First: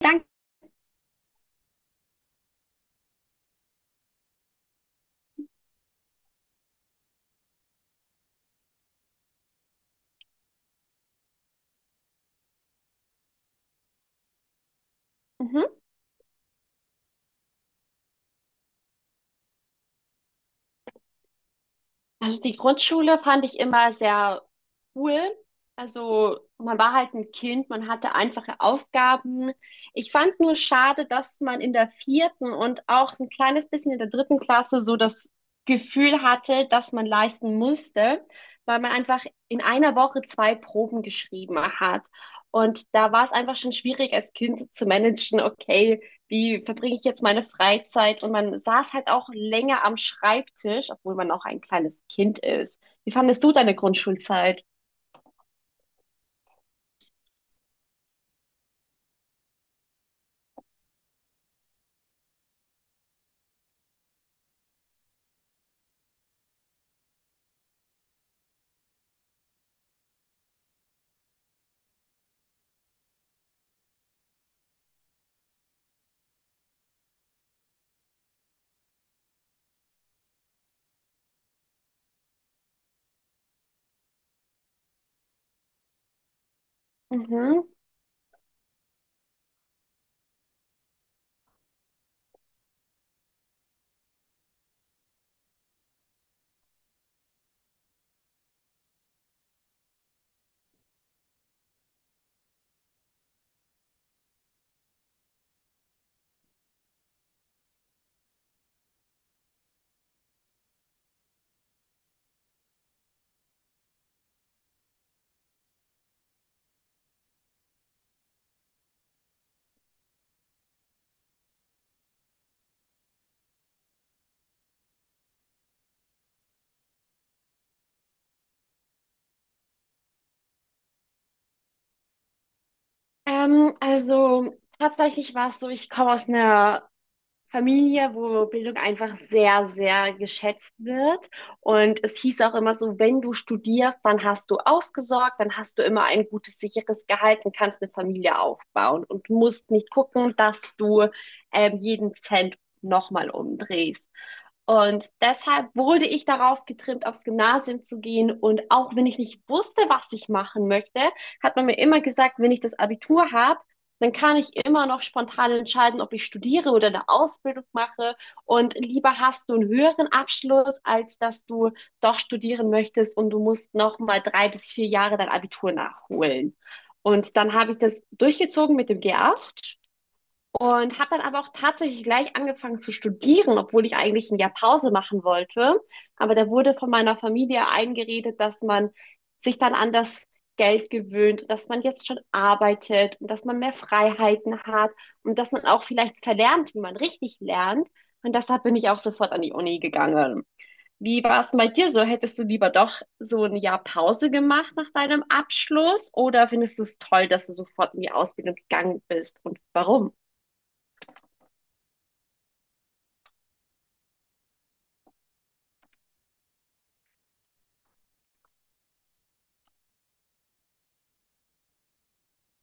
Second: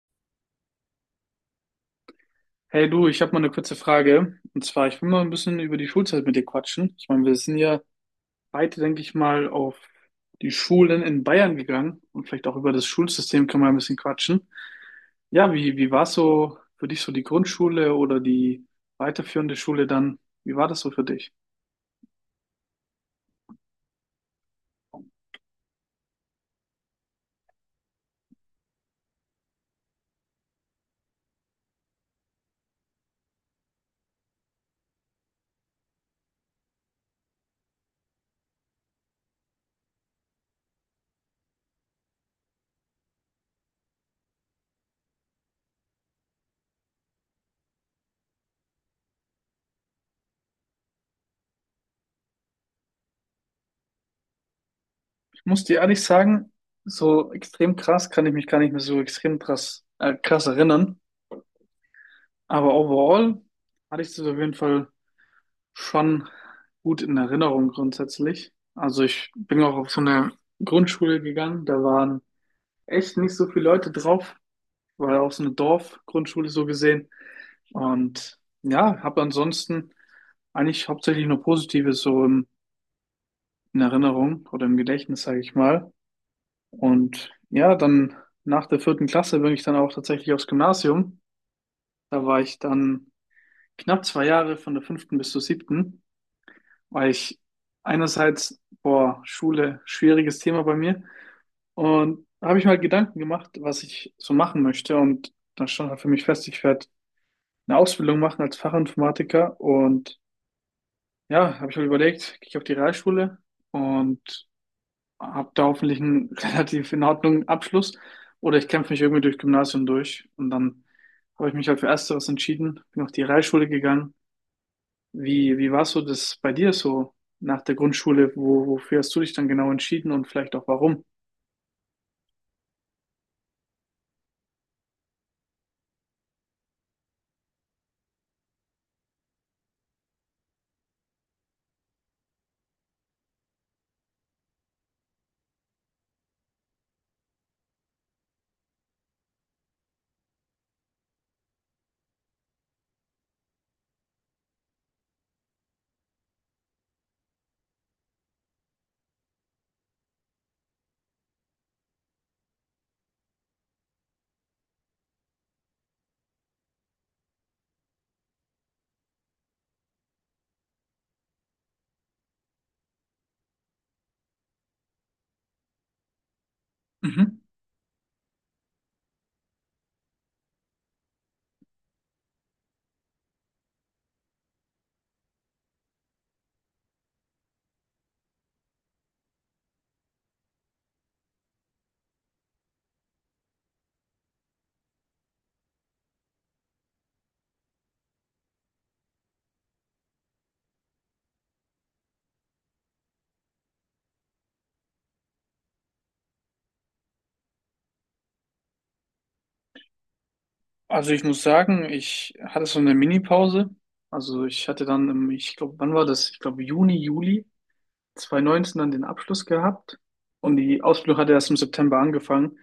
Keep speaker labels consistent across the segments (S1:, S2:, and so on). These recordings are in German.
S1: Danke.
S2: Hey du, ich habe mal eine kurze Frage. Und zwar, ich will mal ein bisschen über die Schulzeit mit dir quatschen. Ich meine, wir sind ja beide, denke ich mal, auf die Schulen in Bayern gegangen, und vielleicht auch über das Schulsystem können wir ein bisschen quatschen. Ja, wie,
S1: Mhm.
S2: wie war so für dich so die Grundschule oder die weiterführende Schule dann? Wie war das so für dich?
S1: Also die Grundschule fand ich immer sehr cool. Also man war halt ein Kind, man hatte einfache Aufgaben. Ich fand nur schade, dass man in der vierten und auch ein kleines bisschen in der dritten Klasse so das Gefühl hatte, dass man leisten musste, weil man einfach in einer Woche zwei Proben geschrieben hat. Und da war es einfach schon schwierig als Kind zu managen, okay, wie verbringe ich jetzt meine Freizeit? Und man saß halt auch länger am Schreibtisch, obwohl man auch ein kleines Kind ist. Wie fandest du deine Grundschulzeit?
S2: Ich muss dir ehrlich sagen, so extrem krass kann ich mich gar nicht mehr so extrem krass erinnern. Aber overall hatte ich das auf jeden Fall schon gut in Erinnerung grundsätzlich. Also ich bin auch auf so eine Grundschule gegangen, da waren echt nicht so viele Leute drauf, weil auch so eine Dorfgrundschule so gesehen. Und ja, habe ansonsten eigentlich hauptsächlich nur Positives in Erinnerung oder im Gedächtnis, sage ich mal. Und
S1: Mhm.
S2: ja, dann nach der vierten Klasse bin ich dann auch tatsächlich aufs Gymnasium. Da war ich dann knapp zwei Jahre von der fünften bis zur siebten, weil ich einerseits, boah, Schule, schwieriges Thema bei mir. Und da habe ich mir halt Gedanken gemacht, was ich so machen möchte. Und dann stand halt für mich fest, ich werde eine Ausbildung machen als Fachinformatiker. Und ja, habe ich mir überlegt, gehe ich auf die Realschule und habe da hoffentlich einen relativ in Ordnung Abschluss. Oder ich kämpfe mich irgendwie durch Gymnasium durch. Und dann habe ich mich halt für Ersteres entschieden, bin auf die Realschule gegangen. Wie war so das bei dir so nach der Grundschule? Wofür hast du dich dann genau entschieden und vielleicht auch warum?
S1: Also tatsächlich war es so, ich komme aus einer Familie, wo Bildung einfach sehr, sehr geschätzt wird. Und es hieß auch immer so, wenn du studierst, dann hast du ausgesorgt, dann hast du immer ein gutes, sicheres Gehalt und kannst eine Familie aufbauen und musst nicht gucken, dass du jeden Cent nochmal umdrehst. Und deshalb wurde ich darauf getrimmt, aufs Gymnasium zu gehen. Und auch wenn ich nicht wusste, was ich machen möchte, hat man mir immer gesagt, wenn ich das Abitur habe, dann kann ich immer noch spontan entscheiden, ob ich studiere oder eine Ausbildung mache. Und lieber hast du einen höheren Abschluss, als dass du doch studieren möchtest und du musst noch mal drei bis vier Jahre dein Abitur nachholen. Und
S2: Mhm.
S1: dann habe ich das durchgezogen mit dem G8 und habe dann aber auch tatsächlich gleich angefangen zu studieren, obwohl ich eigentlich ein Jahr Pause machen wollte. Aber da wurde von meiner Familie eingeredet, dass man sich dann an das Geld gewöhnt, dass man jetzt schon arbeitet und dass man mehr Freiheiten hat und dass man auch vielleicht verlernt, wie man richtig lernt. Und deshalb bin ich auch sofort an die Uni gegangen. Wie war es denn bei dir so? Hättest du lieber doch so ein Jahr Pause gemacht nach deinem Abschluss oder findest du es toll, dass du sofort in die Ausbildung gegangen bist und warum?
S2: Also ich muss sagen, ich hatte so eine Mini-Pause. Also ich hatte dann, ich glaube, wann war das? Ich glaube Juni, Juli 2019 dann den Abschluss gehabt. Und die Ausbildung hatte erst im September angefangen.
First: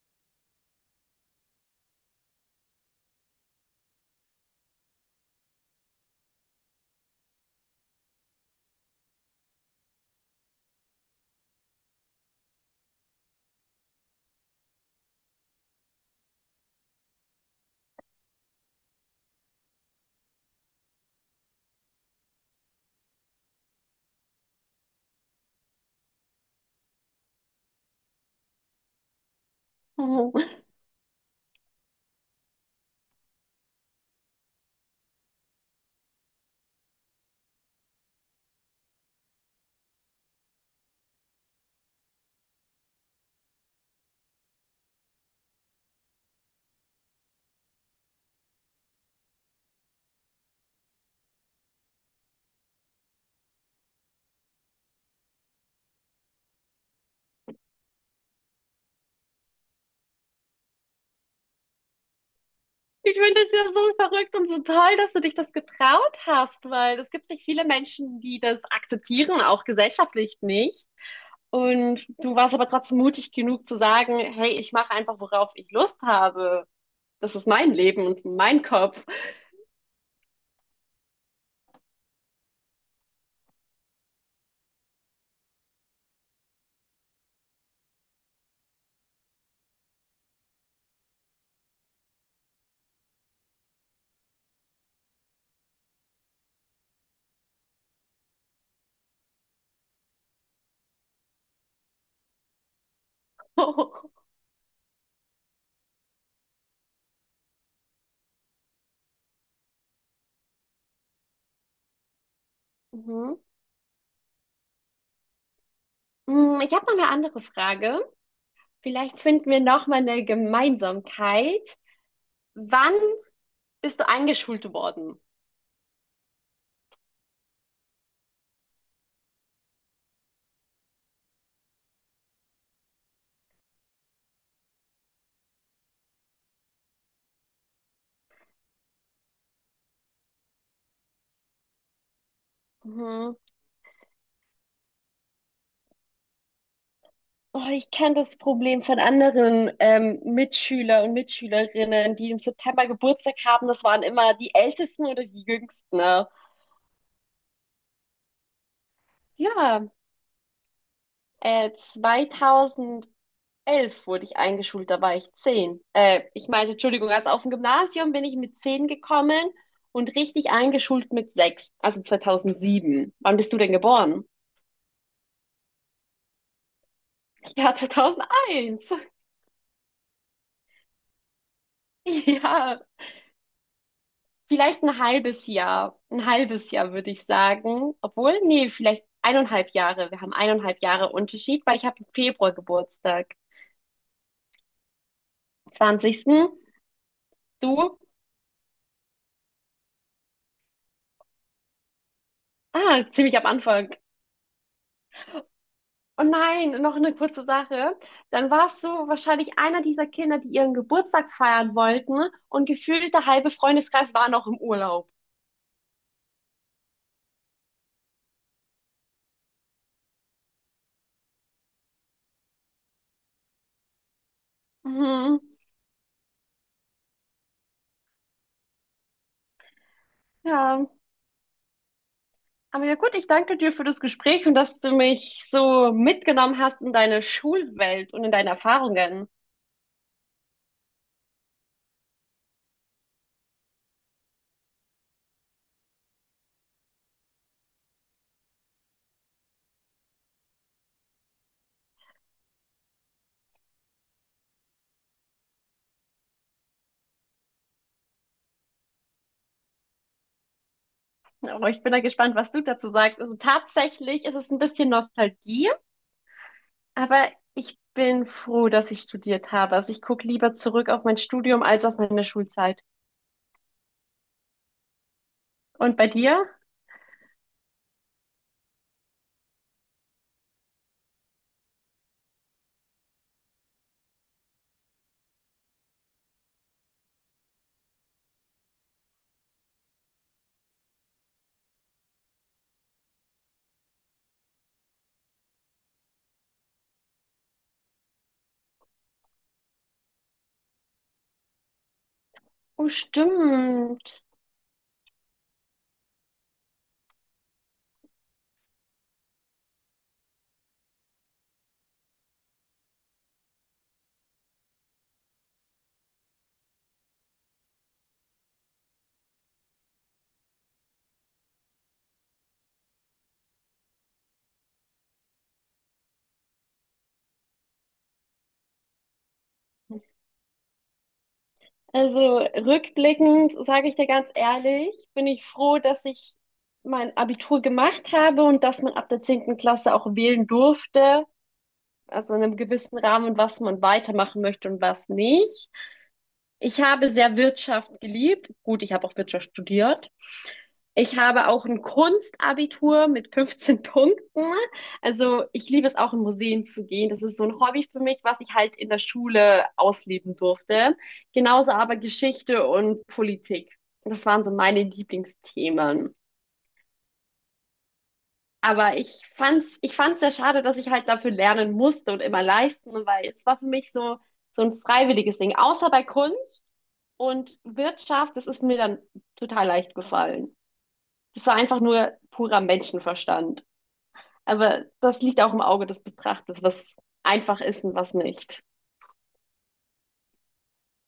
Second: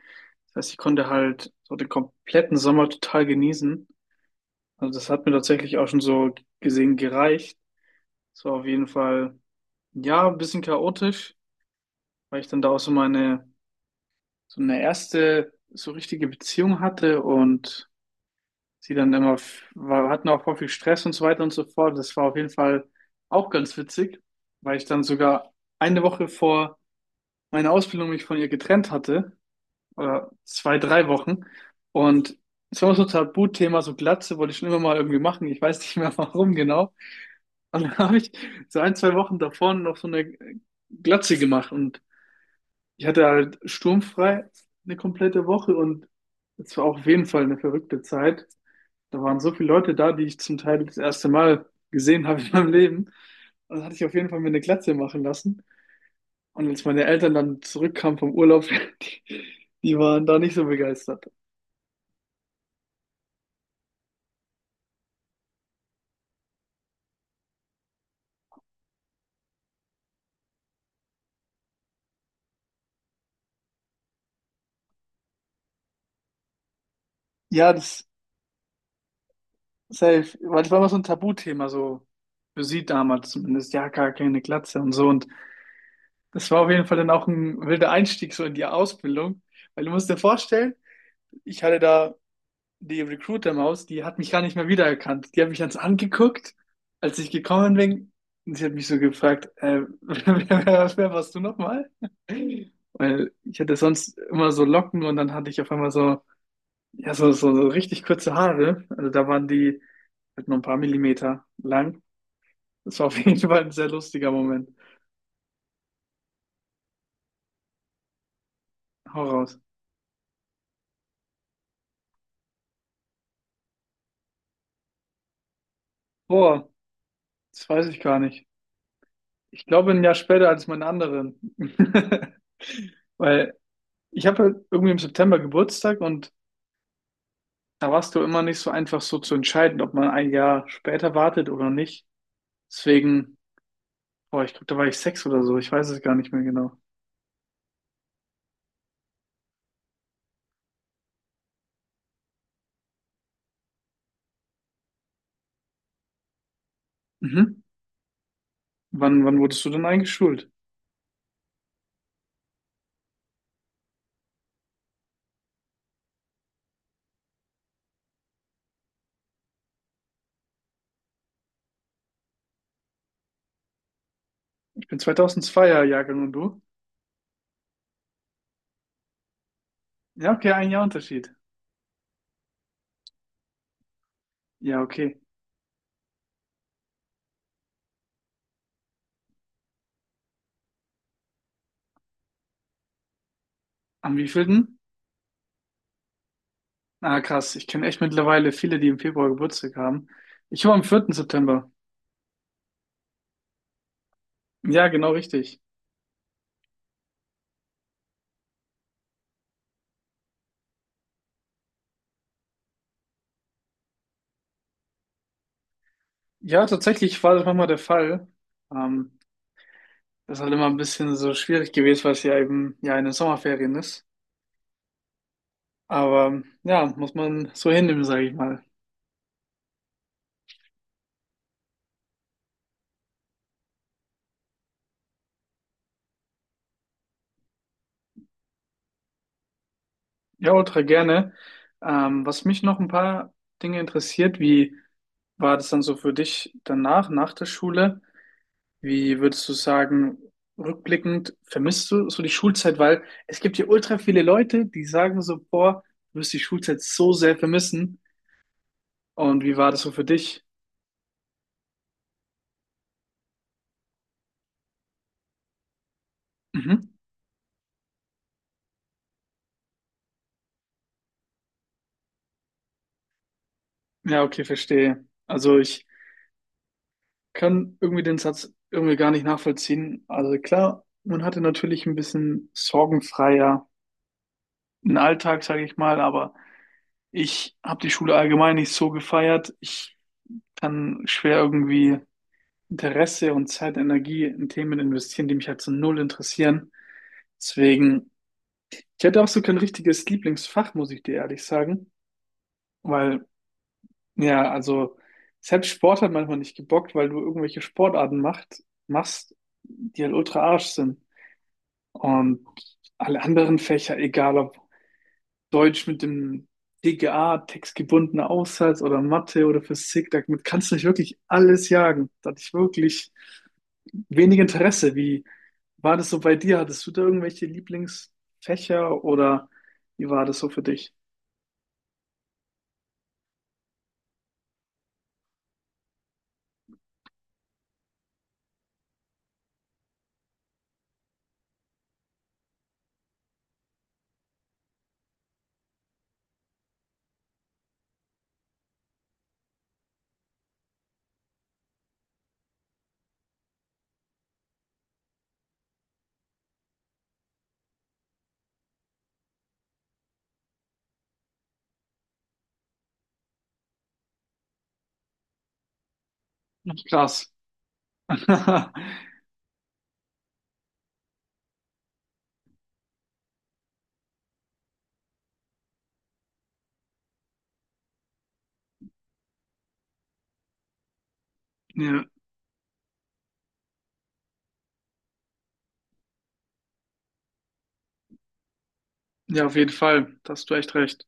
S2: Das heißt, ich konnte halt so den kompletten Sommer total genießen. Also das hat mir tatsächlich auch schon so gesehen gereicht. Es war auf jeden Fall, ja, ein bisschen chaotisch, weil ich dann da auch so eine erste so richtige Beziehung hatte und sie dann immer, hatten auch voll viel Stress und so weiter und so fort. Das war auf jeden Fall auch ganz witzig, weil ich dann sogar eine Woche vor meiner Ausbildung mich von ihr getrennt hatte, oder
S1: Oh,
S2: zwei, drei Wochen. Und es war so ein Tabuthema, so Glatze wollte ich schon immer mal irgendwie machen. Ich weiß nicht mehr warum genau. Und dann habe ich so ein, zwei Wochen davor noch so eine Glatze gemacht, und ich hatte halt sturmfrei eine komplette Woche, und es war auf jeden Fall eine verrückte Zeit. Da waren so viele Leute da, die ich zum Teil das erste Mal gesehen habe in meinem Leben. Also hatte ich auf jeden Fall mir eine Glatze machen lassen. Und als meine Eltern dann zurückkamen vom Urlaub, die, die waren da nicht so begeistert.
S1: ich finde es ja so verrückt und so toll, dass du dich das getraut hast, weil es gibt nicht viele Menschen, die das akzeptieren, auch gesellschaftlich nicht. Und du warst aber trotzdem mutig genug zu sagen, hey, ich mache einfach, worauf ich Lust habe. Das ist mein
S2: Ja, das
S1: Leben und mein Kopf.
S2: safe, weil das war immer so ein Tabuthema, so für sie damals zumindest. Ja, gar keine Glatze und so. Und das war auf jeden Fall dann auch ein wilder Einstieg so in die Ausbildung. Weil du musst dir vorstellen, ich hatte da die Recruiter-Maus, die hat mich gar nicht mehr wiedererkannt. Die hat mich ganz angeguckt, als ich gekommen bin. Und sie hat mich so gefragt, wer warst du nochmal? Weil ich hatte sonst immer so Locken, und dann hatte ich auf einmal so, ja, so richtig kurze Haare. Also da waren die halt nur ein paar Millimeter lang. Das war auf jeden
S1: Mhm.
S2: Fall ein sehr lustiger Moment.
S1: Hm, ich habe noch eine andere Frage. Vielleicht
S2: Hau
S1: finden
S2: raus.
S1: wir noch mal eine Gemeinsamkeit. Wann bist du eingeschult worden?
S2: Boah, das weiß ich gar nicht. Ich glaube ein Jahr später als meine anderen. Weil ich habe halt irgendwie im September Geburtstag, und da warst du immer nicht so einfach so zu entscheiden, ob man ein Jahr später wartet oder nicht.
S1: Mhm.
S2: Deswegen, boah, ich glaube, da war ich sechs oder so. Ich weiß es gar nicht mehr genau.
S1: Oh, ich kenne das Problem von anderen Mitschüler und Mitschülerinnen, die im September Geburtstag haben. Das waren immer die Ältesten oder die Jüngsten, ne?
S2: Mhm. Wann wurdest du
S1: Ja,
S2: denn eingeschult?
S1: 2011 wurde ich eingeschult, da war ich 10. Ich meinte, Entschuldigung, also auf dem Gymnasium bin ich mit 10 gekommen und richtig eingeschult mit 6, also 2007. Wann bist du denn geboren?
S2: Ich bin 2002er Jahrgang, und du?
S1: Ja, 2001.
S2: Ja, okay, ein Jahr Unterschied.
S1: Ja.
S2: Ja,
S1: Vielleicht ein
S2: okay.
S1: halbes Jahr. Ein halbes Jahr würde ich sagen. Obwohl, nee, vielleicht eineinhalb Jahre. Wir haben eineinhalb Jahre Unterschied, weil ich habe im Februar Geburtstag.
S2: Am wievielten?
S1: 20.
S2: Ah, krass. Ich kenne
S1: Du?
S2: echt mittlerweile viele, die im Februar Geburtstag haben. Ich war am vierten September.
S1: Ah, ziemlich am Anfang.
S2: Ja, genau richtig.
S1: Oh nein, noch eine kurze Sache. Dann warst du wahrscheinlich einer dieser Kinder, die ihren Geburtstag feiern wollten und gefühlt der halbe Freundeskreis war noch im Urlaub.
S2: Ja, tatsächlich war das manchmal der Fall. Ähm, das ist halt immer ein bisschen so schwierig gewesen, weil es ja eben ja in den Sommerferien ist.
S1: Mhm.
S2: Aber ja, muss man so hinnehmen, sage ich mal.
S1: Ja. Aber ja gut, ich danke dir für das Gespräch und dass du mich so mitgenommen hast in deine Schulwelt und in deine Erfahrungen.
S2: Ja, ultra gerne. Was mich noch ein paar Dinge interessiert, wie war das dann so für dich danach, nach der Schule? Wie würdest du sagen, rückblickend, vermisst du so die Schulzeit? Weil es gibt hier ultra viele Leute, die sagen so, boah, du wirst die Schulzeit so sehr vermissen. Und wie war das so für dich?
S1: Aber ich bin da gespannt, was du dazu sagst. Also tatsächlich ist es ein bisschen Nostalgie,
S2: Mhm.
S1: aber ich bin froh, dass ich studiert habe. Also ich gucke lieber zurück auf mein Studium als auf meine Schulzeit.
S2: Ja, okay, verstehe. Also ich
S1: Und bei dir?
S2: kann irgendwie den Satz irgendwie gar nicht nachvollziehen. Also klar, man hatte natürlich ein bisschen sorgenfreier einen Alltag, sage ich mal, aber ich habe die Schule allgemein nicht so gefeiert. Ich kann schwer irgendwie Interesse und Zeit, Energie in Themen investieren, die mich halt so null interessieren. Deswegen, ich hätte auch so kein richtiges Lieblingsfach, muss ich dir ehrlich sagen,
S1: Oh,
S2: weil
S1: stimmt.
S2: ja, also selbst Sport hat manchmal nicht gebockt, weil du irgendwelche machst, die halt ultra Arsch sind. Und alle anderen Fächer, egal ob Deutsch mit dem DGA, textgebundener Aufsatz, oder Mathe oder Physik, damit kannst du nicht wirklich alles jagen. Da hatte ich wirklich wenig Interesse. Wie war das so bei dir? Hattest du da irgendwelche Lieblingsfächer oder wie war das so für dich?
S1: Also rückblickend sage ich dir ganz ehrlich, bin ich froh, dass ich mein Abitur gemacht habe und dass man ab der zehnten Klasse auch wählen durfte, also in einem gewissen Rahmen, was man weitermachen möchte und was nicht. Ich habe sehr Wirtschaft geliebt. Gut, ich habe auch Wirtschaft studiert. Ich habe auch ein Kunstabitur mit 15 Punkten. Also ich liebe es auch in Museen zu gehen. Das ist so ein Hobby für mich, was ich halt in der Schule ausleben durfte. Genauso aber Geschichte und Politik. Das waren so meine Lieblingsthemen.
S2: Ach, krass.
S1: Aber ich fand's sehr schade, dass ich halt dafür lernen musste und immer leisten, weil es war für mich so, so ein freiwilliges Ding. Außer bei Kunst, und Wirtschaft, das ist mir dann total leicht gefallen. Das war einfach
S2: Ja,
S1: nur purer Menschenverstand. Aber das liegt auch im Auge des Betrachters, was einfach ist und was nicht.
S2: ja, auf jeden Fall. Da hast du echt recht.